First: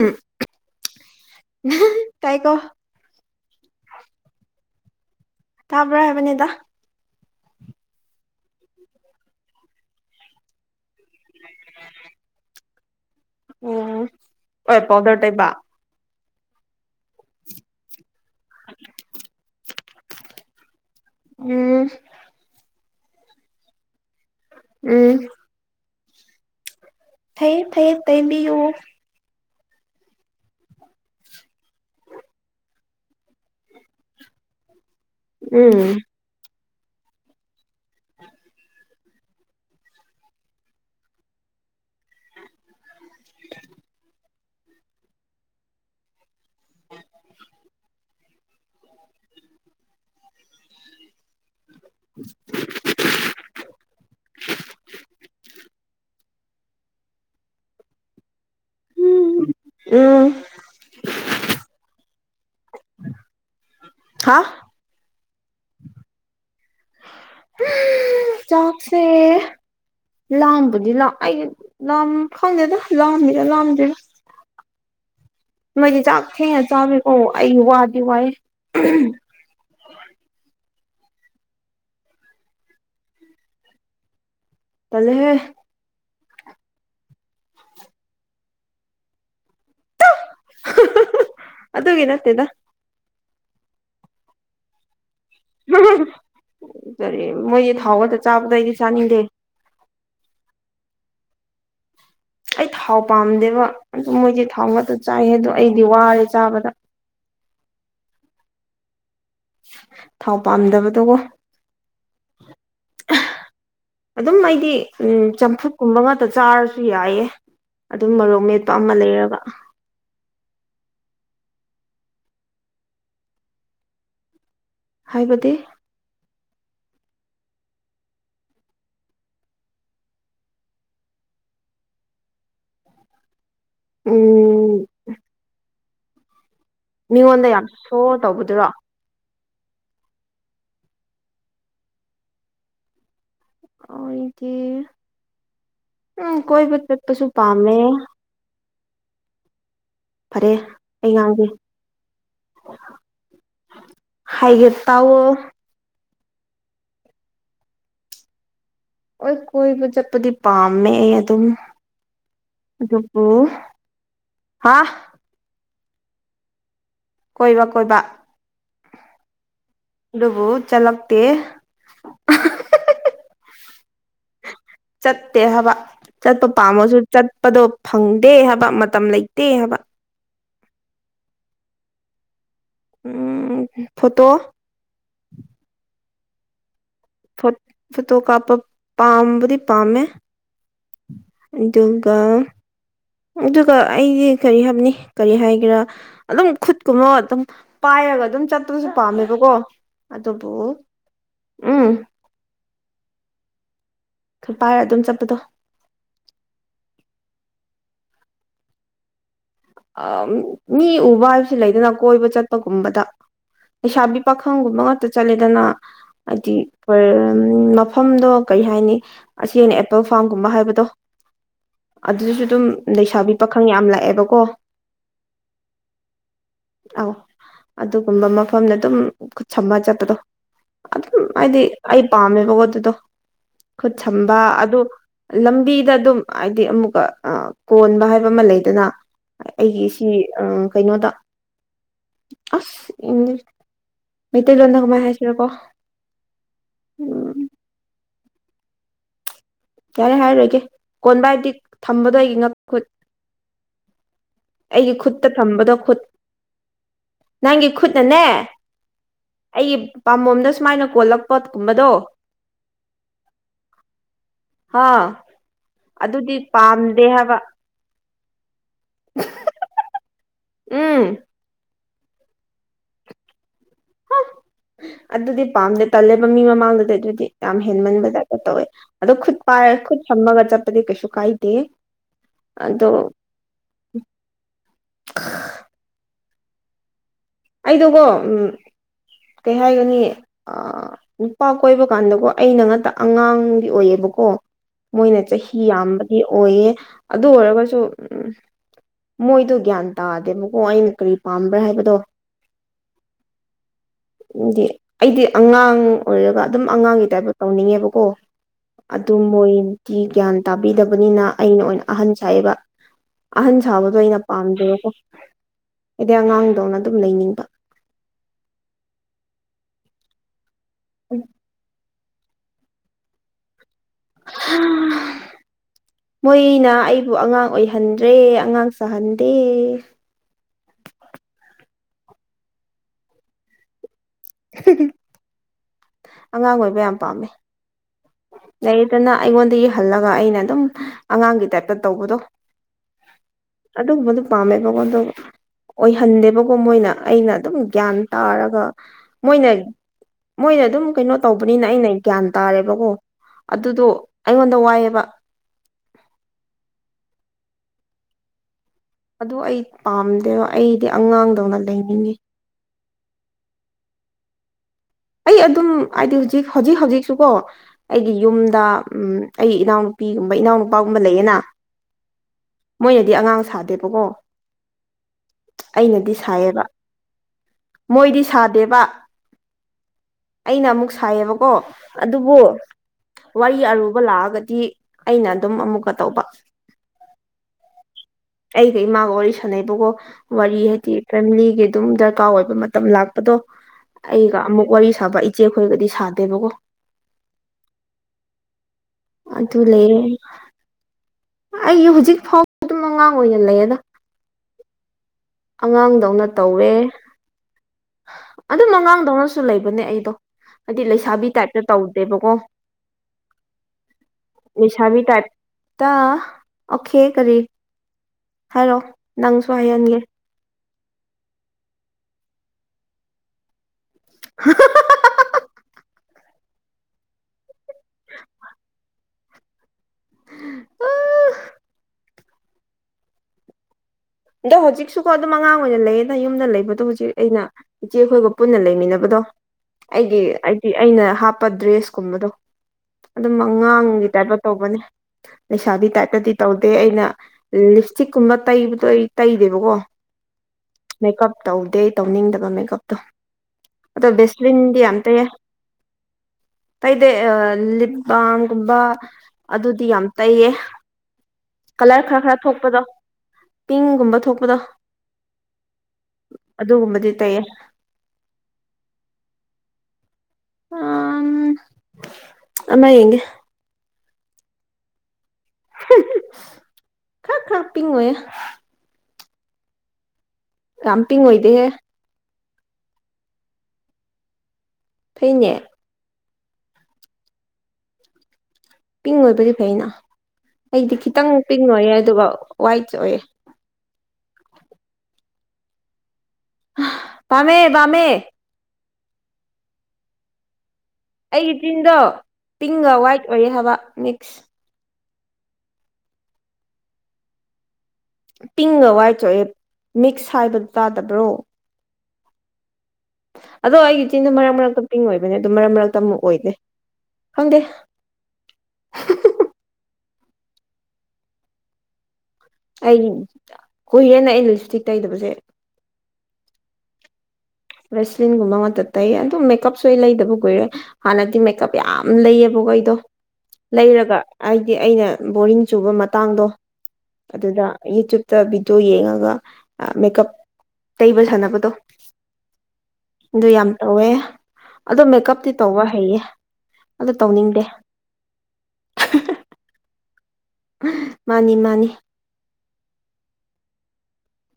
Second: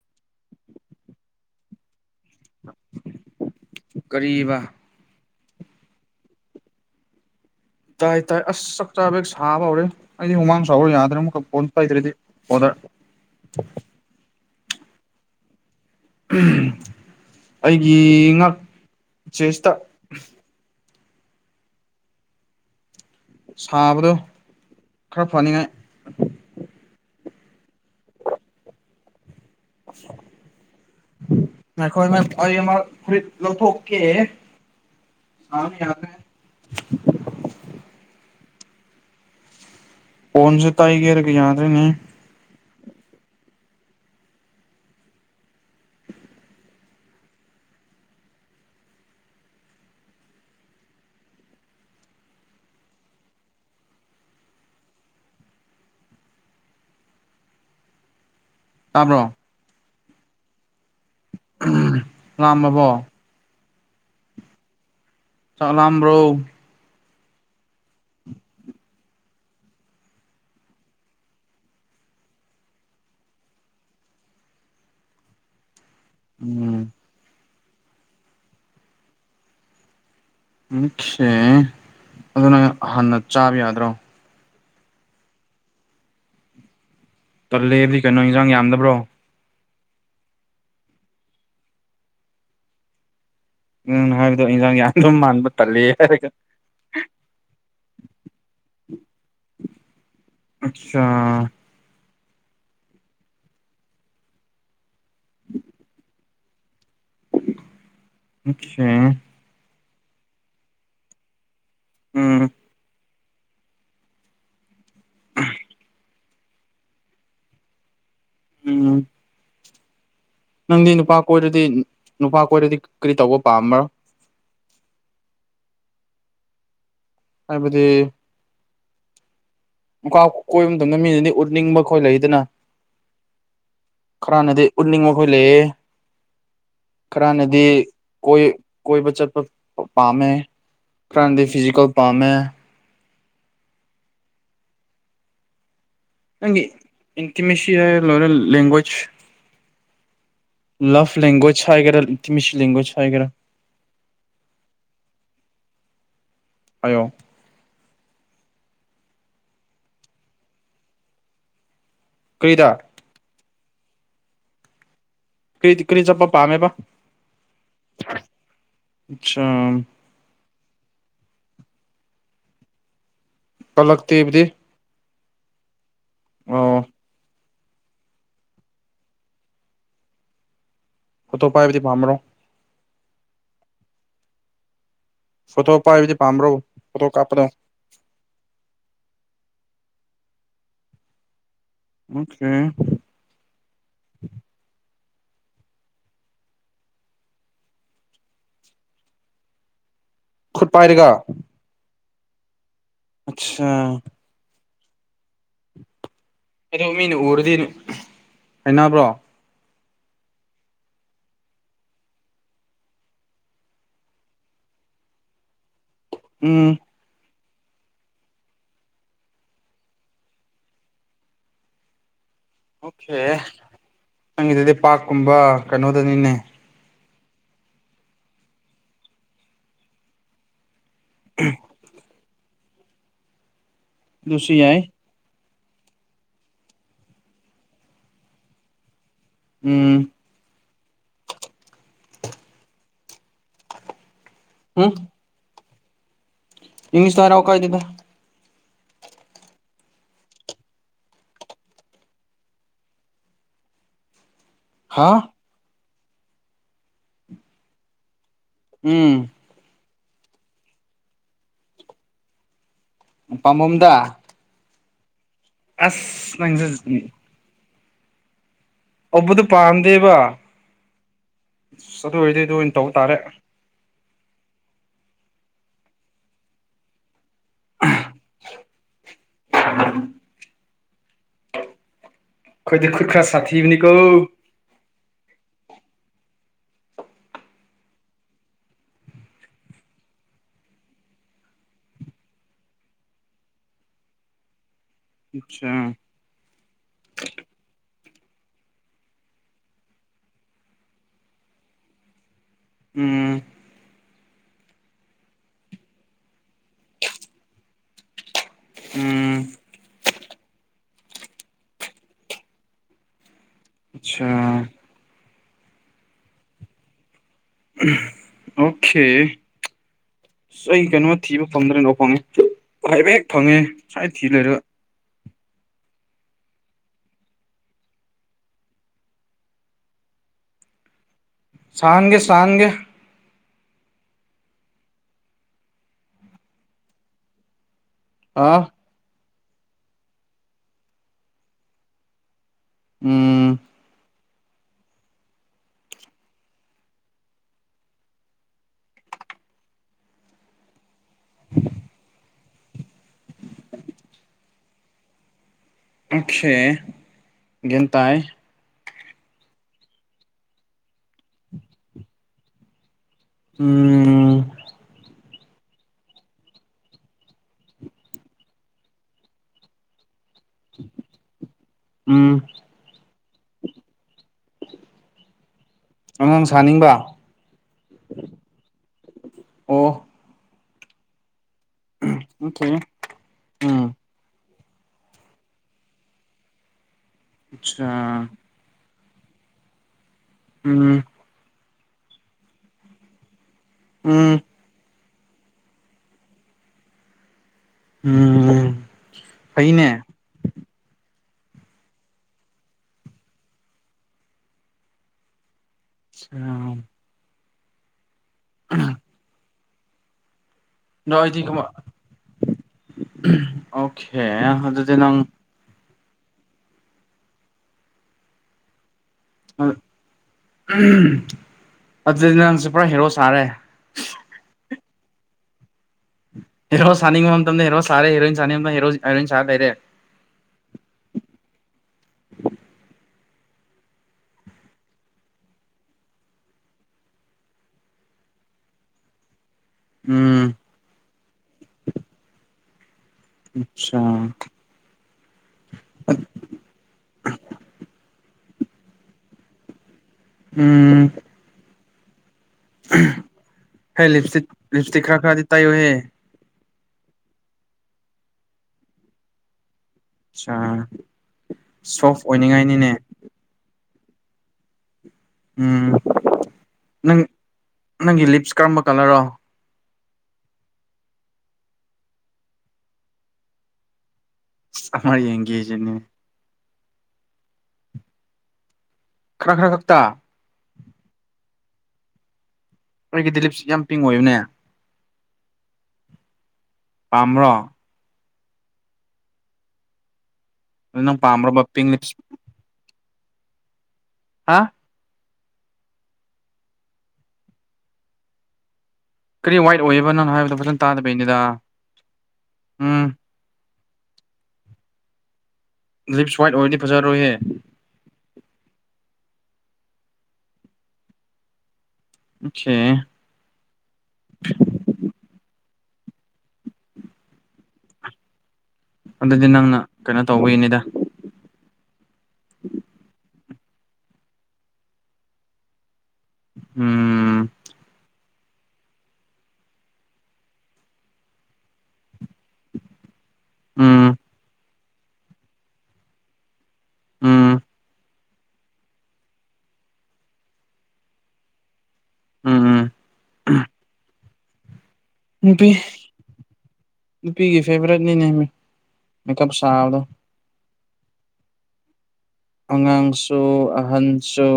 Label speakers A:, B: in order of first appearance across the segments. A: ꯎꯝ ꯎꯝ
B: ꯀꯔꯤꯕꯥ
A: ꯇꯕ ꯍꯥꯏꯕꯅꯦꯗ
B: ꯇꯥꯏ ꯇꯥꯏ ꯑꯁ ꯆꯥꯛ ꯆꯥ ꯕꯦꯛ ꯁꯥꯕ ꯍꯧꯔꯦ ꯑꯩꯗꯤ ꯍꯨꯃꯥꯡ ꯁꯥꯎꯔ ꯌꯥꯗ꯭ꯔꯥ ꯑꯃꯨꯛꯈꯛ ꯐꯣꯟ ꯂꯩꯇ꯭ꯔꯗꯤ ꯑꯣꯗ
A: ꯑꯣꯝ ꯑꯣ ꯄꯣꯗꯣꯇꯩꯕꯥ
B: ꯑꯩꯒꯤ ꯉꯥꯛ ꯆꯦꯁꯇ
A: ꯎꯝ
B: ꯁꯥꯕꯗꯣ
A: ꯎꯝ
B: ꯈꯔ ꯐꯅꯤꯉꯥꯏ
A: ꯊꯩꯌꯦ ꯊꯌꯦ ꯇꯕꯤ ꯌ
B: [inaudible] ꯈꯣꯏ ꯃ ꯑꯩꯃ ꯐꯔꯤ ꯂꯧꯊ ꯀꯦ ꯑꯥꯎ
A: ꯎꯝ
B: ꯌꯥꯗ
A: ꯎ
B: ꯀꯣꯟꯁꯦ ꯇꯏꯒꯦꯔꯒ ꯌꯥꯗꯔꯦꯅꯦ
A: [inaudible]
B: ꯇꯥꯕ꯭ꯔꯣ
A: ꯎꯝ
B: ꯔꯝꯕꯥꯕꯣ
A: ꯍꯥ
B: ꯆꯠꯂꯝꯝ ꯔꯣ
A: ꯆꯁꯦ ꯂꯥꯝꯕꯨꯗꯤ ꯂ ꯑꯩ ꯂꯝ ꯐꯪꯗꯦꯗ ꯂꯥꯝꯃꯤꯔ ꯂꯝꯗꯣꯏꯔ ꯃꯣꯏꯗꯤ ꯆꯥꯛ ꯊꯦꯡꯅ
B: ꯎꯝ
A: ꯆꯥꯕꯤꯀꯣ ꯑꯩ ꯋꯥꯗꯤ ꯋꯥꯏꯦ
B: ꯎꯁꯦ ꯑꯗꯨ ꯅꯪ ꯍꯟꯅ ꯆꯥꯕ ꯌꯥꯗ꯭ꯔꯣ
A: ꯇꯂꯦꯦ
B: ꯇꯂꯦꯕꯗꯤ ꯀꯩꯅꯣ ꯌꯦꯟꯖꯥꯡ ꯌꯥꯝꯗꯕ꯭ꯔꯣ
A: ꯑꯗꯨꯗꯒꯦ ꯅꯠꯇꯦꯗ
B: ꯎꯝ ꯅꯣꯏꯕꯤꯗꯖꯥꯡ ꯇꯂꯂꯤꯌꯥ ꯍꯥꯏꯔꯒ
A: ꯔꯤ ꯃꯣꯏꯒꯤ ꯊꯥꯎꯒꯗ ꯆꯥꯕꯗꯩꯗꯤ ꯆꯥꯅꯤꯡꯗꯦ
B: ꯑꯆꯥꯥ
A: ꯑꯩ ꯊꯥꯎ ꯄꯥꯝꯗꯦꯕ ꯑꯗꯨ ꯃꯣꯏꯗꯤ ꯊꯥꯎ ꯉꯥꯛꯇ ꯆꯥꯏ ꯑꯗꯣ ꯑꯩꯗꯤ ꯋꯥꯔꯦ ꯆꯥꯕꯗ
B: ꯑꯆꯥꯥ
A: ꯊꯥꯎ ꯄꯥꯝꯗꯕꯗꯀꯣ
B: ꯎꯝ
A: ꯑꯗꯨꯝ ꯑꯩꯗꯤ ꯎ ꯆꯝꯐꯨꯠ ꯀꯨꯝꯕ ꯉꯥꯛꯇ ꯆꯥꯔꯁꯨ ꯌꯥꯏꯌꯦ ꯑꯗꯨꯝ ꯃꯔꯣꯛ ꯃꯦꯠꯄ ꯑꯃ
B: ꯎꯝ
A: ꯂꯩꯒ
B: ꯅꯪꯗꯤ ꯅꯨꯄꯥ ꯀꯣꯏꯔꯗꯤ ꯅꯨꯄꯥ ꯀꯣꯏꯔꯗꯤ ꯀꯔꯤ ꯇꯧꯕ ꯄꯥꯝꯕ꯭ꯔꯣ
A: ꯍꯥꯏꯕꯗꯤ
B: ꯍꯥꯏꯕꯗꯤ ꯃꯀꯥ ꯀꯣꯏꯕ ꯃꯇꯝꯗ ꯃꯤꯗꯨꯗꯤ ꯎꯠꯅꯤꯡꯕ ꯈꯣꯏ ꯂꯩꯗꯅ ꯈꯔꯅꯗꯤ
A: ꯎꯝ
B: ꯎꯅꯤꯡ ꯃꯈꯈꯣꯏ ꯂꯩꯌꯦ
A: ꯃꯤꯉꯣꯟꯗ ꯌꯥꯝ
B: ꯈꯔꯅꯗꯤ
A: ꯁꯣ ꯇꯧꯕꯗꯨꯔꯣ
B: ꯀꯣꯏꯕ ꯆꯠꯄ ꯄꯥꯝꯃꯦ ꯈꯔꯗꯤ ꯐꯤꯖꯤꯀꯦꯜ ꯄꯥꯝꯃꯦ
A: ꯑ ꯏꯗꯤ
B: ꯅꯪꯒꯤ ꯏꯟꯇꯤꯃꯦꯁꯤꯌꯥ ꯂꯣꯏꯅꯦꯜ ꯂꯦꯡꯒ꯭ꯋꯦꯖ
A: ꯐꯔꯦ ꯑꯩ
B: ꯂꯐ
A: ꯉꯥꯡꯒꯦ
B: ꯂꯦꯡꯒ꯭ꯋꯦꯖ ꯍꯥꯏꯒꯦꯔꯇꯤꯃꯤꯁꯤ ꯂꯦꯡꯒ꯭ꯋꯦꯖ ꯍꯥꯏꯒꯦꯔꯥ
A: ꯍꯥꯏꯒꯦ ꯇꯥꯎꯑꯣ
B: ꯑꯣ
A: ꯍꯣꯏ ꯀꯣꯏꯕ ꯆꯠꯄꯗꯤ ꯄꯥꯝꯃꯦ ꯑꯩ ꯑꯗꯨꯝ
B: ꯀꯔꯤꯗ
A: ꯑꯗꯨꯕꯨ ꯍꯥꯥ
B: ꯀꯗꯤ ꯀ ꯆꯞꯄ ꯄꯥꯝꯃꯦ ꯄ
A: ꯀꯣꯏꯕ ꯀꯣꯏꯕ
B: ꯑꯆꯥ
A: ꯑꯗꯨꯕꯨ ꯆꯠꯂꯛꯇꯦ
B: ꯀꯂꯛ ꯇꯕꯗꯤ
A: ꯆꯠꯇꯦ ꯍꯥꯏꯕ ꯆꯠꯄ ꯄꯥꯝꯃꯁꯨ ꯆꯠ ꯆꯄꯗꯣ ꯐꯪꯗꯦ ꯍꯥꯏꯕ ꯃꯇꯝ ꯂꯩꯇꯦ ꯍꯥꯏꯕ
B: ꯐ ꯇꯣ ꯄꯥꯏꯕꯗꯤ ꯐꯥꯃꯔꯣ
A: ꯐꯣꯇꯣ
B: ꯁꯣꯊꯣ ꯎꯄꯥꯏ ꯄꯥꯝꯔꯣ
A: ꯐ ꯐꯇꯣ ꯀꯄ ꯄꯥꯝꯕꯗꯤ ꯄꯥꯝꯃꯦ ꯑꯗꯨꯒꯗꯨꯒꯥ
B: ꯑꯣꯀꯦ
A: ꯑꯗꯨꯒ ꯑꯩꯗꯤ ꯀꯔꯤ ꯍꯥꯏꯅꯤꯡ ꯀꯔꯤ ꯍꯥꯏꯒꯦꯔꯥ ꯑꯗꯨꯝ ꯈꯨꯠꯀꯨꯝꯕ ꯑꯗꯨꯝ ꯄꯥꯏꯔꯒ ꯑꯗꯨꯝ ꯆꯠꯄꯁꯨ ꯄꯥꯝꯃꯦꯕꯀꯣ ꯑꯗꯨꯗꯕꯨ
B: ꯈꯨꯠ ꯄꯥꯏꯔꯒ
A: ꯎꯝ
B: ꯑꯆꯥ
A: ꯅꯨꯄꯥꯥꯏꯔꯒ ꯑꯗꯨꯝ ꯆꯠꯄꯗꯣ
B: ꯑꯗꯣ ꯃꯤꯅ ꯎꯔꯗꯤ ꯍꯥꯏꯅꯕ꯭ꯔꯣ
A: ꯑ ꯃꯤ ꯎꯕ ꯍꯥꯏꯕꯁꯤ ꯂꯩꯗꯅ ꯀꯣꯏꯕ ꯆꯠꯄꯒꯨꯝꯕꯗ ꯂꯩꯁꯥꯕꯤ ꯄꯥꯈꯪꯒꯨꯝꯕ ꯉꯥꯛꯇ ꯆꯠꯂꯦꯗꯅ
B: ꯎꯝ
A: ꯍꯥꯏꯗꯤꯔ ꯎ ꯃꯐꯝꯗꯣ ꯀꯩ ꯍꯥꯏꯅꯤ ꯑꯁꯤꯁꯦꯡꯅ ꯑꯦꯄꯜ ꯐꯥꯔꯝꯒꯨꯝꯕ ꯍꯥꯏꯕꯗꯣ ꯑꯗꯨꯁꯨ ꯑꯗꯨꯝ
B: ꯑꯣꯀꯦ
A: ꯂꯩꯁꯥꯕꯤ ꯄꯥꯈꯪ ꯌꯥꯝ ꯂꯥꯛꯑꯦꯕꯀꯣ
B: ꯅꯪꯒꯤꯗꯨꯗꯤ ꯄꯥꯛꯀꯨꯝꯕ ꯀꯩꯅꯣꯗꯅꯤꯅꯦ
A: ꯑꯧ ꯑꯗꯨꯒꯨꯝꯕ ꯃꯐꯝꯗ ꯑꯗꯨꯝ ꯈꯨ ꯁꯝꯃ ꯆꯠꯄꯗꯣ ꯑꯗꯨꯝ ꯍꯥꯏꯗꯤ ꯑꯩ ꯄꯥꯝꯃꯦꯕ ꯄꯣꯠꯇꯨꯗꯣ ꯈꯨꯠ ꯁꯝꯕ
B: ꯑꯗꯨꯁꯨ
A: ꯑꯗꯨ
B: ꯌꯥꯏ
A: ꯂꯝꯕꯤꯗ ꯑꯗꯨꯝ ꯍꯥꯏꯗꯤ ꯑꯃꯨꯛꯀ ꯀꯣꯟꯕ ꯍꯥꯏꯕ ꯑꯃ ꯂꯩꯗꯅ
B: ꯎꯝ
A: ꯑꯩꯒꯤꯁꯤ ꯀꯩꯅꯣꯗ ꯑꯁ ꯃꯩꯇꯩꯂꯣꯟꯗ ꯀꯃꯥꯏꯅ ꯍꯥꯏꯁꯤꯅꯀꯣ
B: ꯍꯃꯤꯁꯋꯥꯔ ꯅꯎ ꯀꯥꯏꯗꯗ
A: ꯌꯥꯔꯦ ꯍꯥꯏꯔꯣꯏꯒꯦ ꯀꯣꯟꯕ ꯍꯥꯏꯕꯗꯤ ꯊꯝꯕꯗꯒꯤ ꯉꯛ ꯈꯨꯨꯠ ꯑꯩꯒꯤ
B: ꯍꯥ
A: ꯈꯨꯠꯇ ꯊꯝꯕꯗꯣ ꯈꯨꯠ ꯅꯪꯒꯤ ꯈꯨꯠꯅꯅꯦ
B: ꯎꯝ
A: ꯑꯩꯒꯤ ꯄꯥꯝꯕꯣꯝꯗ ꯁꯨꯃꯥꯏꯅ ꯀꯣꯜꯂꯛꯄ ꯀꯨꯝꯕꯗꯣ
B: ꯄꯥꯃꯝꯗ
A: ꯍꯥ ꯑꯗꯨꯗꯤ
B: ꯅꯪꯁꯦ
A: ꯄꯥꯝꯗꯦ ꯍꯥꯏꯕ
B: ꯎꯕꯗꯨ ꯄꯥꯟꯗꯦꯕ
A: ꯎꯝ
B: ꯑ ꯑꯗꯨ ꯑꯣꯏꯔꯗꯤꯗ ꯑꯣꯏꯅ ꯇꯧꯕ ꯇꯥꯔꯦ
A: ꯑꯗꯨꯗꯤ ꯄꯥꯝꯗꯦ ꯇꯜꯂꯦꯕ ꯃꯤ ꯃꯃꯥꯡꯗꯗꯤ ꯑꯗꯨꯗꯤ ꯌꯥꯝ ꯍꯦꯟꯃꯟꯕꯖꯥꯗ ꯇꯧꯋꯦ ꯑꯗꯣ ꯈꯨꯠꯥꯏ ꯈꯨꯠ ꯁꯝꯃꯒ ꯆꯠꯄꯗꯤ ꯀꯩꯁꯨ ꯀꯥꯏꯗꯦ
B: ꯈꯣꯏꯗ
A: ꯑꯗꯣ
B: ꯈꯨꯠꯈꯔ ꯁꯥꯊꯤꯕꯅꯤꯀꯣ
A: ꯑꯩꯗꯒꯣ ꯎꯝ ꯀꯩ ꯍꯥꯏꯒꯅꯤ ꯅꯨꯄꯥ ꯀꯣꯏꯕ ꯀꯥꯟꯗꯀꯣ ꯑꯩꯅ ꯉꯥꯛꯇ ꯑꯉꯥꯡꯒꯤ ꯑꯣꯏꯌꯦꯕ ꯀꯣ ꯃꯣꯏꯅ ꯆꯍꯤ
B: ꯑꯠꯁꯥ
A: ꯌꯥꯝꯕꯗꯤ ꯑꯣꯏꯌꯦ ꯑꯗꯨ ꯑꯣꯏꯔꯒꯁꯨ ꯎꯝ ꯃꯣꯏꯗꯣ ꯒ꯭ꯌꯥꯟ ꯇꯥꯗꯦꯕꯀꯣ ꯑꯩꯅ ꯀꯔꯤ ꯄꯥꯝꯕ꯭ꯔꯥ ꯍꯥꯏꯕꯗꯣ
B: ꯎꯝ
A: ꯎ ꯑꯩꯗꯤ ꯑꯉꯥꯡ ꯑꯣꯏꯔꯒ ꯑꯗꯨꯝ ꯑꯉꯥꯡꯒꯤ ꯇꯥꯏꯞꯇ ꯇꯧꯅꯤꯡꯉꯦꯕꯀꯣ ꯑꯗꯨ
B: ꯎꯝ
A: ꯃꯣꯏꯗꯤ ꯒ꯭ꯌꯥꯟ ꯇꯥꯕꯤꯗꯕꯅꯤꯅ ꯑꯩꯅ ꯑꯣꯏꯅ ꯑꯍꯟ ꯁꯥꯏꯑꯕ ꯑꯍꯟ ꯁꯥꯕꯗꯣ ꯑꯩꯅ
B: ꯑꯠꯁꯥ
A: ꯄꯥꯝꯗꯕꯀꯣ ꯍꯥꯏꯗꯤ ꯑꯉꯥꯡꯗꯧꯅ ꯑꯗꯨꯝ ꯂꯩꯅꯤꯡꯕ
B: ꯑꯣꯀꯦ ꯆꯍꯤ ꯀꯩꯅꯣꯃ ꯊꯤꯕ ꯐꯪꯗ꯭ꯔꯦ ꯉ ꯍꯥꯏꯕꯦꯛ ꯍꯦꯛ ꯐꯪꯉꯦ ꯁꯨꯃꯥꯏꯅ ꯊꯤ ꯂꯩꯔ
A: [unintelligible] ꯃꯣꯏꯅ ꯑꯩꯕꯨ ꯑꯉꯥꯡ ꯑꯣꯏꯍꯟꯗ꯭ꯔꯦ ꯑꯉꯥꯡ ꯆꯍꯟꯗꯦ [unintelligible]
B: ꯁꯍꯥꯟꯒ ꯁꯍꯥꯟꯒ
A: [unintelligible] ꯑꯉꯥꯡ ꯑꯣꯏꯕ ꯌꯥꯝ ꯄꯥꯝꯃꯦ
B: ꯑꯥ
A: ꯂꯩꯗꯅ ꯑꯩꯉꯣꯟꯗ ꯌꯦꯍꯜꯂꯒ ꯑꯩꯅ ꯑꯗꯨꯝ ꯑꯉꯥꯡꯒꯤ ꯇꯥꯏꯞꯇ ꯇꯧꯕꯗꯣ
B: ꯎꯝ
A: ꯑ ꯇ ꯃꯗꯨ ꯄꯥꯃꯦ ꯀꯣꯒꯣꯗ ꯑꯣꯏꯍꯟꯗꯦꯕꯀꯣ ꯃꯣꯏꯅ ꯑꯩꯅ ꯑꯗꯨꯝ ꯒ꯭ꯌꯥꯟ ꯇꯥꯔꯒ ꯃꯣꯏꯅ ꯃꯣꯏꯅ ꯑꯗꯨꯝ ꯀꯩꯅꯣ ꯇꯧꯕꯅꯤꯅ ꯑꯩꯅ ꯒ꯭ꯌꯥꯟ ꯇꯥꯔꯦꯕꯀꯣ ꯑꯗꯨꯗꯣ ꯑꯩꯉꯣꯟꯗ ꯋꯥꯏꯑꯦꯕ
B: ꯑꯁꯦ ꯦꯟꯇꯥꯏ
A: ꯑꯗꯨ ꯑꯩ ꯄꯥꯝꯗꯦꯕ ꯑꯩꯗꯤ ꯑꯉꯥꯡꯗꯧꯅ ꯂꯩꯅꯤꯡꯉꯤ
B: ꯎꯝ
A: ꯑꯩ ꯑꯗꯨꯝ ꯍꯥꯏꯗꯤ ꯍꯧꯖꯤꯛ ꯍꯧꯖꯤꯛ ꯍꯧꯖꯤꯛꯁꯨꯀꯣ ꯑꯩꯒꯤ ꯌꯨꯝꯗ ꯎꯝ ꯑꯩ ꯏꯅꯥꯎꯅꯨꯄꯤꯒꯨꯝꯕ ꯏꯅꯥꯎꯅꯨꯄꯥꯒꯨꯝꯕ ꯂꯩꯌꯦꯅ
B: ꯎꯝ
A: ꯃꯣꯏꯅꯗꯤ ꯑꯉꯥꯡ ꯁꯥꯗꯦꯕꯀꯣ ꯑꯩꯅꯗꯤ
B: ꯑꯉꯥꯡ
A: ꯁꯥꯏꯌꯦꯕ
B: ꯁꯥꯅꯤꯡꯕ ꯑꯣ
A: ꯃꯣꯏꯗꯤ ꯁꯥꯗꯦꯕ
B: ꯑꯣꯐ
A: ꯑꯩꯅ ꯑꯃꯨꯛ ꯁꯥꯏꯌꯦꯕꯀꯣ ꯑꯗꯨꯕꯨ
B: ꯑꯣꯀꯦ
A: ꯋꯥꯔꯤ
B: ꯎꯝ
A: ꯑꯔꯨꯕ ꯂꯥꯛꯑꯒꯗꯤ ꯑꯩꯅ ꯑꯗꯨꯝ ꯑꯃꯨꯛꯀ ꯇꯧꯕ
B: ꯑꯆꯥ
A: ꯃꯥꯒ ꯋꯥꯔꯤ ꯁꯥꯟꯅꯩꯕꯒꯣ ꯋꯥꯔꯤ ꯍꯥꯏꯗꯤ
B: ꯎꯝ
A: ꯐꯦꯃꯤꯂꯤꯒꯤ ꯑꯗꯨꯝ ꯗꯔꯀꯥꯔ ꯑꯣꯏꯕ ꯃꯇꯝ ꯂꯥꯛꯄꯗꯣ ꯑꯩꯒ
B: ꯎꯝ
A: ꯑꯃꯨꯛ ꯋꯥꯔꯤ ꯁꯥꯕ ꯏꯆꯦꯈꯣꯏꯒꯗꯤ ꯁꯥꯗꯦꯕꯀꯣ
B: ꯎꯝ
A: ꯑꯗꯨ
B: ꯐꯩꯅꯦ
A: ꯂꯩꯦ ꯑꯩ ꯍꯧꯖꯤꯛ ꯐꯥꯎ ꯑꯗꯨꯝ ꯑꯉꯥꯡ ꯑꯣꯏꯅ ꯂꯩ ꯑꯗ ꯑꯉꯥꯡꯗꯧꯅ ꯇꯧꯋꯦ
B: ꯑꯗꯣ
A: ꯑꯗꯨꯝ ꯅꯨꯡꯉꯥꯡꯗꯧꯅꯁꯨ ꯂꯩꯕꯅꯦ ꯑꯩꯗꯣ ꯍꯥꯏꯗꯤ ꯂꯩꯁꯥꯕꯤ
B: ꯑꯩꯗꯤ
A: ꯇꯥꯏꯞꯇ
B: ꯀꯃ
A: ꯇꯧꯗꯦꯕꯀꯣ
B: ꯑꯣꯀꯦ ꯑꯗꯨ ꯑꯗꯨꯗꯤ ꯅꯪ
A: ꯇ ꯑꯣꯀꯦ ꯀꯔꯤ ꯍꯥꯏꯔꯛꯑꯣ ꯅꯪꯁꯨ ꯍꯥꯏꯍꯟꯒꯦ
B: ꯑꯗꯨꯗꯤ ꯅꯪꯁꯨ ꯄꯨꯔꯥ ꯍꯦꯔꯣ ꯁꯥꯔꯦ
A: [unintelligible]
B: ꯍꯦꯔꯣ ꯁꯥꯅꯤꯡꯕ ꯃꯇꯝꯗ ꯍꯦꯔꯣ ꯁꯥꯔꯦ ꯍꯦꯔꯣꯏꯟ ꯁꯥꯅꯤꯡꯕ ꯍꯔꯣꯏ ꯁꯥꯔ ꯂꯩꯔꯦ [unintelligible]
A: ꯑꯗꯣ ꯍꯧꯖꯤꯛꯁꯨꯀꯣ ꯑꯗꯨꯝ ꯑꯉꯥꯡ ꯑꯣꯏꯅ ꯂꯩꯌꯦꯅ ꯌꯨꯝꯗ ꯂꯩꯕꯗꯣ ꯍꯧꯖꯤꯛ ꯑꯩꯅ ꯏꯆꯦ ꯑꯩꯈꯣꯏꯒ ꯄꯨꯟꯅ ꯂꯩꯃꯤꯟꯅꯕꯗꯣ ꯑꯩꯒꯤ
B: ꯎꯝ
A: ꯍꯥꯏꯗꯤ ꯑꯩꯅ ꯍꯥꯞꯄ ꯗ꯭ꯔꯦꯁꯀꯨꯝꯕꯗꯣ ꯑꯗꯨꯝ
B: ꯑꯆꯥ
A: ꯑꯉꯥꯡꯒꯤ ꯇꯥꯏꯞꯇ ꯇꯧꯕꯅꯦ ꯂꯩꯁꯥꯕꯤ ꯇꯥꯏꯞꯇꯗꯤ ꯇꯧꯗꯦ ꯑꯩꯅ ꯂꯤꯞ ꯏꯁꯇꯤꯛ ꯀꯨꯝꯕ ꯇꯩꯕꯗꯣ ꯑꯩ ꯇꯩꯗꯦꯕꯀꯣ
B: ꯎꯝ
A: ꯃꯦꯀꯞ ꯇꯧꯗꯦ ꯇꯧꯅꯤꯡꯗꯕ ꯃꯦꯞ
B: ꯍꯦ
A: ꯑꯣ
B: ꯂꯤꯞꯁꯇꯤꯛ
A: ꯦꯁꯂꯤꯤꯟꯗꯤ
B: ꯂꯤꯞꯁꯇꯤꯛ
A: ꯑꯇ
B: ꯈꯔ ꯈꯔꯗꯤ ꯇꯩꯌꯨꯍꯦ
A: ꯇꯩꯗꯦ ꯂꯤꯞ ꯕꯥꯝꯒꯨꯝꯕ ꯑꯗꯨꯗꯤ ꯌꯥꯝ ꯇꯩꯌꯦ
B: ꯑꯆꯥ
A: ꯀꯂꯔ ꯈꯔ
B: ꯁꯣꯐ
A: ꯈꯔ ꯊꯣꯛꯄꯗꯣ
B: ꯑꯣꯏꯅꯤꯡꯉꯥꯏꯅꯤꯅꯦ
A: ꯄꯤꯡꯒꯨꯝꯕ ꯊꯣꯛꯄꯗꯣ
B: ꯎꯝ
A: ꯑꯗꯨꯒꯨꯝꯕꯗꯤ
B: ꯅꯪ
A: ꯇꯩꯌꯦ
B: ꯅꯪꯒꯤ ꯂꯤꯞꯁ ꯀꯔꯝꯕ ꯀꯂꯔꯣ
A: ꯑ ꯑꯃ ꯌꯦꯒꯦ
B: ꯑꯔ ꯑꯦꯡꯒꯦꯖꯅꯤ
A: ꯈꯥ ꯈꯥ ꯄꯤꯉꯦ
B: ꯈꯔ ꯈꯔ ꯈꯛꯇ
A: ꯀꯝꯄꯤꯡ ꯑꯣꯏꯗ ꯍꯦ
B: ꯑꯩꯒꯤ ꯗꯤꯂꯤꯞꯁꯤ ꯌꯥꯝ ꯄꯤꯡ ꯑꯣꯏꯕꯅꯦ
A: ꯊꯩꯅꯦꯦ
B: ꯄꯥꯝ꯭ꯔꯣ
A: ꯄꯤꯡ ꯑꯣꯏꯕꯗꯤ ꯐꯩꯅ ꯑꯩꯗꯤ
B: ꯑꯗꯨ ꯅꯪ
A: ꯈꯤꯇꯪ ꯄꯤꯡ
B: ꯄꯥꯝꯕ꯭ꯔꯕ
A: ꯑꯣꯏꯌꯦꯦ
B: ꯂꯤꯞꯁ
A: ꯑꯗꯨꯒ ꯋꯥꯏꯠꯁꯨ ꯑꯣꯏꯌꯦꯦ
B: ꯍꯥ
A: ꯃꯦꯃꯦ ꯕꯥꯃꯦ
B: ꯀꯔꯤ ꯋꯥꯏꯠ ꯑꯣꯏꯕꯅꯣ ꯍꯥꯏꯕꯗꯣ ꯐꯖꯅ
A: ꯑꯩꯒꯤ
B: ꯇꯥꯗꯕꯩꯅꯤꯗ
A: ꯖꯤꯟꯗꯣ ꯄꯤꯡꯒ
B: ꯎꯝ
A: ꯋꯥ꯭ꯏꯠ ꯑꯣꯏꯔꯦ ꯍꯥꯏꯕ ꯃꯤꯛꯁ
B: ꯂꯤꯞꯁ ꯋꯥꯏꯠ ꯑꯣꯏꯔꯗꯤ ꯐꯖꯔꯣꯏꯍꯦ
A: ꯄꯤꯡꯒ ꯋꯥꯏꯠ ꯆꯣꯂꯦꯞ ꯃꯤꯛꯁ ꯍꯥꯏꯕꯗꯨ ꯇꯥꯗꯕ꯭ꯔꯣ
B: ꯑ
A: ꯑꯗꯣ ꯑꯩꯒꯤ ꯆꯤꯟꯗꯨꯣ ꯃꯔꯛ ꯃꯔꯛꯇ ꯄꯤꯡ ꯑꯣꯏꯕꯅꯦ ꯑꯗꯨ ꯃꯔꯛ ꯃꯔꯛꯇ ꯃꯇꯝ ꯑꯣꯏꯗꯦ ꯈꯪꯗꯦ
B: ꯑꯗꯨꯗꯤ ꯅꯪꯅ ꯀꯩꯅꯣ ꯇꯧꯕꯒꯤꯅꯤꯗ
A: ꯑꯩ ꯍꯨꯏꯌꯦꯦꯅ ꯑꯩꯅ ꯂꯤꯞꯁꯇꯤꯛ ꯇꯩꯗꯕꯁꯦ
B: ꯎꯝ
A: ꯕꯦꯁꯂꯤꯟꯒꯨꯝꯕ ꯉꯥꯛꯇ ꯇꯩ ꯑꯗꯨꯝ ꯃꯦꯀꯞꯁꯨ ꯑꯩ ꯂꯩꯗꯕ ꯀꯨꯏꯔꯦ ꯍꯥꯟꯅꯗꯤ ꯃꯦꯀꯞ ꯌꯥꯝ ꯂꯩꯌꯦꯕ ꯩꯗꯣ
B: ꯎꯝ
A: ꯂꯩꯔꯒ ꯍꯥꯏꯗꯤ ꯑꯩꯅ ꯕꯣꯔꯤꯡ ꯆꯨꯕ ꯃꯇꯥꯡꯗꯣ
B: ꯎꯝ
A: ꯑꯗꯨꯗ ꯌꯨꯇ꯭ꯨꯕꯇ ꯚꯤꯗꯤꯑꯣ ꯌꯦꯡꯉꯒ ꯃꯦꯀꯞ ꯇꯩꯕ ꯁꯥꯟꯅꯕꯗꯣ
B: ꯎꯝ ꯎꯝ
A: ꯑꯗꯨ ꯌꯥꯝ ꯇꯧꯋꯦ ꯑꯣ ꯃꯦꯀꯞꯇꯤ
B: ꯅꯨꯄꯤ
A: ꯇꯧꯕ ꯍꯩꯌꯦ ꯑꯗꯣ
B: ꯅꯨꯄꯤꯒꯤ
A: ꯇꯧꯅꯤꯡꯗꯦ
B: ꯐꯦꯕꯔꯦꯠꯅꯦ ꯃ ꯁꯥꯕꯗ
A: ꯃꯥꯅꯤ ꯃꯥꯅꯤ
B: ꯑꯉꯥꯡꯁꯨ ꯑꯍꯟ ꯁꯣ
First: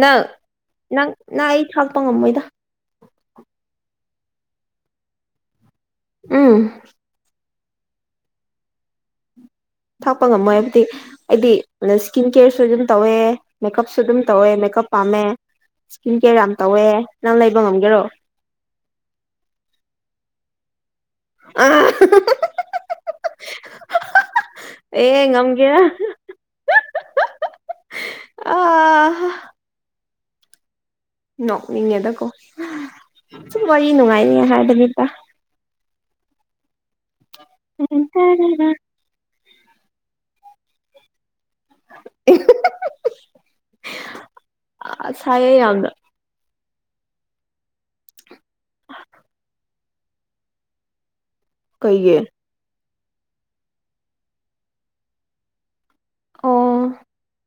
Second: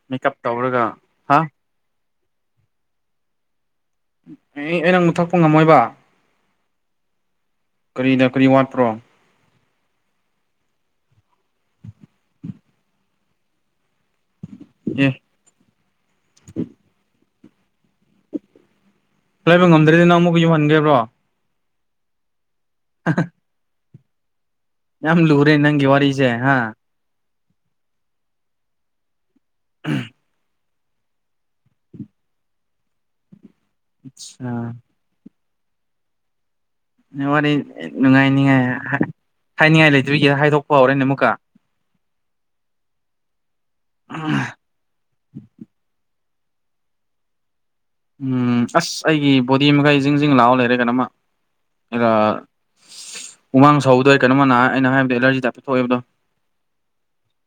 A: ꯅꯪ
B: ꯃꯦꯀꯞ ꯇꯧꯔꯒ
A: ꯅꯪ
B: ꯍꯥ
A: ꯅꯪ ꯑꯩ ꯊꯥꯛꯄ ꯉꯝꯃꯣꯏꯗ
B: ꯑꯦ ꯑꯩ ꯅꯪ ꯑꯃꯨꯛ ꯊꯛꯄ ꯉꯝꯃꯣꯏꯕ
A: ꯎꯝ
B: ꯀꯔꯤꯅ ꯀꯔꯤ ꯋꯥꯠꯄ꯭ꯔꯣ
A: ꯊꯥꯛꯄ ꯉꯝꯃꯣꯏ ꯍꯥꯏꯕꯗꯤ ꯑꯩꯗꯤ ꯏꯁꯀꯤꯟ ꯀꯦꯌꯔꯁꯨ ꯑꯗꯨꯝ ꯇꯧꯋꯦ ꯃꯦꯀꯞꯁꯨ ꯑꯗꯨꯝ ꯇꯧꯋꯦ ꯃꯦꯀꯞ
B: ꯑꯦ
A: ꯄꯝꯃꯦ ꯏꯁ ꯀꯦ ꯌꯥꯝ ꯇꯧꯋꯦ ꯉꯒ
B: ꯂꯩꯕ ꯉꯝꯗ꯭ꯔꯦꯗꯤ ꯅꯪ ꯑꯃꯨꯛꯀ ꯌꯧꯍꯟꯒꯦꯕ꯭ꯔꯣ
A: ꯑ
B: ꯑ
A: ꯑꯦ ꯉꯝꯒꯦ
B: ꯋꯥꯔꯤꯁꯦ ꯍꯥ
A: ꯑꯥ ꯅꯣꯛꯅꯤꯡꯉꯦꯗꯀꯣ ꯁꯨꯝ ꯋꯥꯔꯤ ꯅꯨꯡꯉꯥꯏꯔꯤꯉ
B: ꯑ
A: ꯍꯥꯏꯔꯔꯕꯕꯤꯗ
B: ꯋꯥꯔꯤ ꯅꯨꯡꯉꯥꯏꯅꯤꯉꯥꯏ ꯍꯥꯏꯅꯤꯡꯉꯥꯏ ꯂꯩꯗꯣꯏꯒꯤ ꯍꯥꯏꯗꯣꯛꯄ ꯍꯧꯥꯎꯔꯦꯅꯦ ꯑꯃꯨꯛꯀ
A: [inaudible]
B: ꯑ
A: ꯁꯌꯦ ꯌꯥꯒ
B: ꯎꯝ ꯑꯁ ꯑꯩꯒꯤ ꯕꯣꯗꯤ ꯃꯈꯩ ꯁꯤꯡꯖꯁꯤꯡ ꯂꯥꯛꯑꯣ ꯂꯩꯔꯦ ꯀꯅꯃ
A: ꯀꯩꯦ
B: ꯎꯃꯥꯡ ꯁꯧꯗꯣꯏ ꯀꯩꯅꯣꯃꯅ ꯑꯩꯅ ꯍꯥꯏꯕꯗ ꯑꯦꯂꯔꯖꯤ ꯇ ꯍꯥꯏꯄꯤꯦ ꯊꯣꯛꯑꯦꯕꯗꯣ
A: ꯑꯣ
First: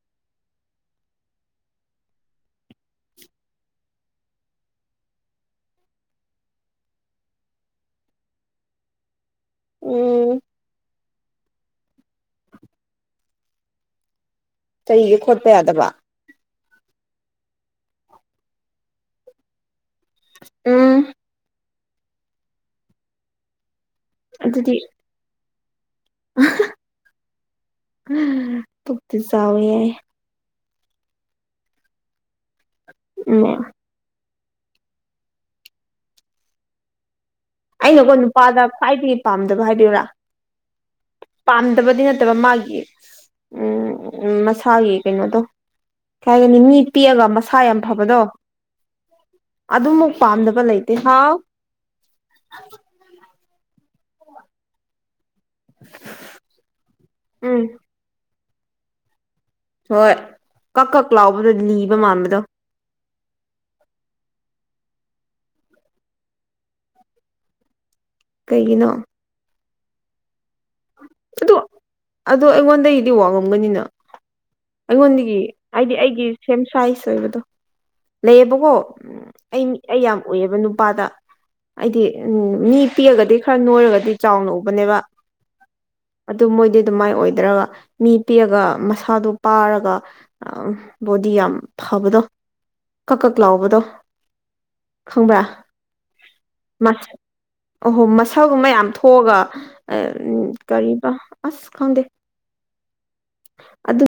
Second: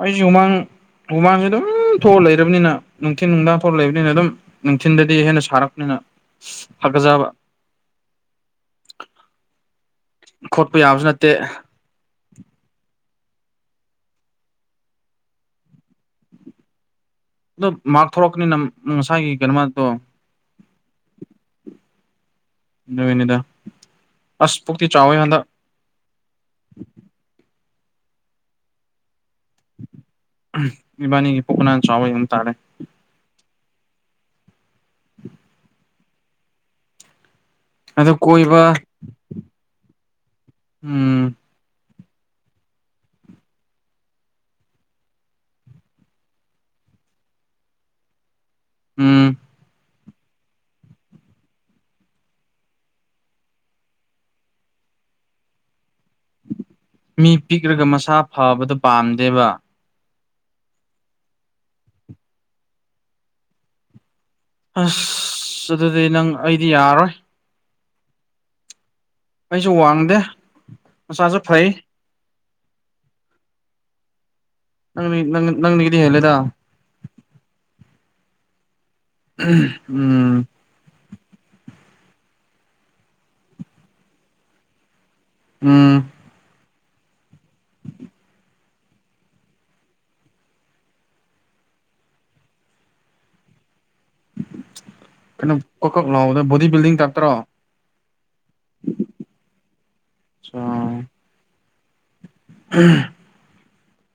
B: ꯑꯩꯣꯏ ꯌꯨꯃꯥꯡ ꯍꯨꯃꯥꯡꯁꯦ ꯑꯗꯨꯝ ꯊꯣꯛꯑ ꯂꯩꯔꯕꯅꯤꯅ ꯅꯨꯡꯊꯤꯟ ꯅꯨꯡꯗꯥꯡ ꯊꯣꯛꯑ ꯂꯩꯕꯅꯤꯅ ꯑꯗꯨꯝ ꯅꯨꯡꯊꯤꯟꯗꯗꯤ ꯍꯦꯟꯅ ꯁꯥꯔꯛꯄꯅꯤꯅ ꯐꯛꯖꯕ
A: [inaudible]
B: ꯈꯣꯠꯄ ꯌꯥꯕꯁꯨ ꯅꯠꯇꯦ
A: ꯆꯍꯤꯒ ꯈꯣꯠꯄ ꯌꯥꯗꯕ
B: ꯑꯣ ꯃꯥꯔ ꯊꯂꯛꯀꯅꯤ ꯅ ꯉꯁꯥꯏꯒꯤ ꯀꯩꯅꯣꯃꯗꯣ
A: ꯎꯝ
B: ꯅꯃꯤꯅꯤꯗ ꯑꯁ
A: ꯑꯗꯨꯗꯤ
B: ꯄꯨꯤ ꯆꯥ ꯃꯗ
A: ꯐꯗꯤ ꯆꯕ ꯌꯥ
B: ꯏꯕꯥꯅꯤ ꯄꯨꯈꯅꯥꯅ ꯆꯕ ꯏꯟ ꯇꯥꯔꯦ
A: ꯑꯣ
B: ꯑꯗꯣ
A: ꯑꯩꯅꯀꯣ ꯅꯨꯄꯥꯗ
B: ꯀꯣꯏꯕ
A: ꯈ꯭ꯋꯥꯏꯗꯒꯤ ꯄꯥꯝꯗꯕ ꯍꯥꯏꯕꯤꯣꯏꯣꯏꯔꯥ
B: ꯎꯝ
A: ꯄꯥꯝꯗꯕꯗꯤ ꯅꯠꯇꯕ ꯃꯥꯒꯤ ꯎ ꯃꯁꯥꯒꯤ ꯀꯩꯅꯣꯗꯣ ꯀꯩꯒꯅꯤ ꯃꯤ ꯄꯤꯛꯑꯒ ꯃꯁꯥ ꯌꯥꯝ ꯐꯕꯗꯣ
B: ꯎꯝ
A: ꯑꯗꯨꯃꯨ ꯄꯥꯝꯗꯕ ꯂꯩꯇꯦ ꯍꯥꯎ
B: ꯃꯤ
A: ꯎꯝ
B: ꯄꯤꯛ꯭ꯔꯒ ꯃꯁꯥ ꯐꯕꯗꯨꯣ ꯄꯥꯝꯗꯦꯕ
A: ꯍꯣꯏ ꯀꯛ ꯀꯛ ꯂꯥꯎꯕꯗꯣ ꯅꯤꯕ ꯃꯥꯟꯕꯗꯣ
B: ꯑꯁ ꯑꯗꯨꯗꯤ ꯅꯪ ꯑꯩꯗꯤ ꯌꯥꯔꯔꯣꯏ
A: ꯀꯩꯒꯤꯅꯣ
B: ꯑꯩꯁꯨ ꯋꯥꯡꯗꯦ ꯃꯆꯥꯁꯨ
A: ꯑꯗꯨ
B: ꯐꯩ
A: ꯑꯗꯣ ꯑꯩꯉꯣꯟꯗꯒꯤꯗꯤ ꯋꯥꯉꯝꯒꯅꯤꯅ
B: ꯅꯪꯗꯤ
A: ꯑꯩꯉꯣꯟꯗꯒꯤ
B: ꯅꯪ
A: ꯍꯥꯏꯗꯤ
B: ꯅꯪꯗꯒꯤꯗꯤ
A: ꯑꯩꯒꯤ
B: ꯍꯦꯜꯂꯦꯗ
A: ꯁꯦꯝ ꯁꯥꯏꯖ ꯑꯣꯏꯕꯗꯣ ꯂꯩꯌꯦꯕꯀꯣ ꯎꯝ ꯑꯩ ꯑꯩ ꯌꯥꯝ
B: ꯎꯝ
A: ꯎꯏꯑꯕ ꯅꯨꯄꯥꯗ ꯑꯩꯗꯤ ꯎꯝ ꯃꯤ ꯄꯤꯛꯑꯒꯗꯤ ꯈꯔ ꯅꯣꯏꯔꯒꯗꯤ ꯆꯥꯎꯅ ꯎꯕꯅꯦꯕ
B: ꯎꯝ
A: ꯑꯗꯨ ꯃꯣꯏꯗꯤ ꯑꯗꯨꯃꯥꯏꯅ ꯑꯣꯏꯗ꯭ꯔꯒ ꯃꯤ ꯄꯤꯛꯑꯒ ꯃꯁꯥꯗꯨꯣ ꯄꯥꯔꯒ ꯕꯣꯗꯤ ꯌꯥꯝ ꯐꯥꯕꯗꯣ ꯀꯛ ꯀꯛ ꯂꯥꯎꯕꯗꯣ ꯈꯪꯕ꯭ꯔꯥ
B: ꯀꯩꯅꯣ ꯀꯣꯛ ꯀꯛ ꯂꯥꯎꯕꯗ ꯕꯣꯗꯤ ꯕꯤꯜꯗꯤꯡ ꯇꯇ꯭ꯔꯣ
A: ꯑꯍꯣ ꯃꯁꯜꯒꯨꯝꯕ ꯌꯥꯝ ꯊꯣꯛꯑꯒ ꯀꯔꯤꯕ ꯑꯁ ꯈꯪꯗꯦ
B: ꯎꯝ
A: ꯑꯗꯨ ꯑꯗꯨ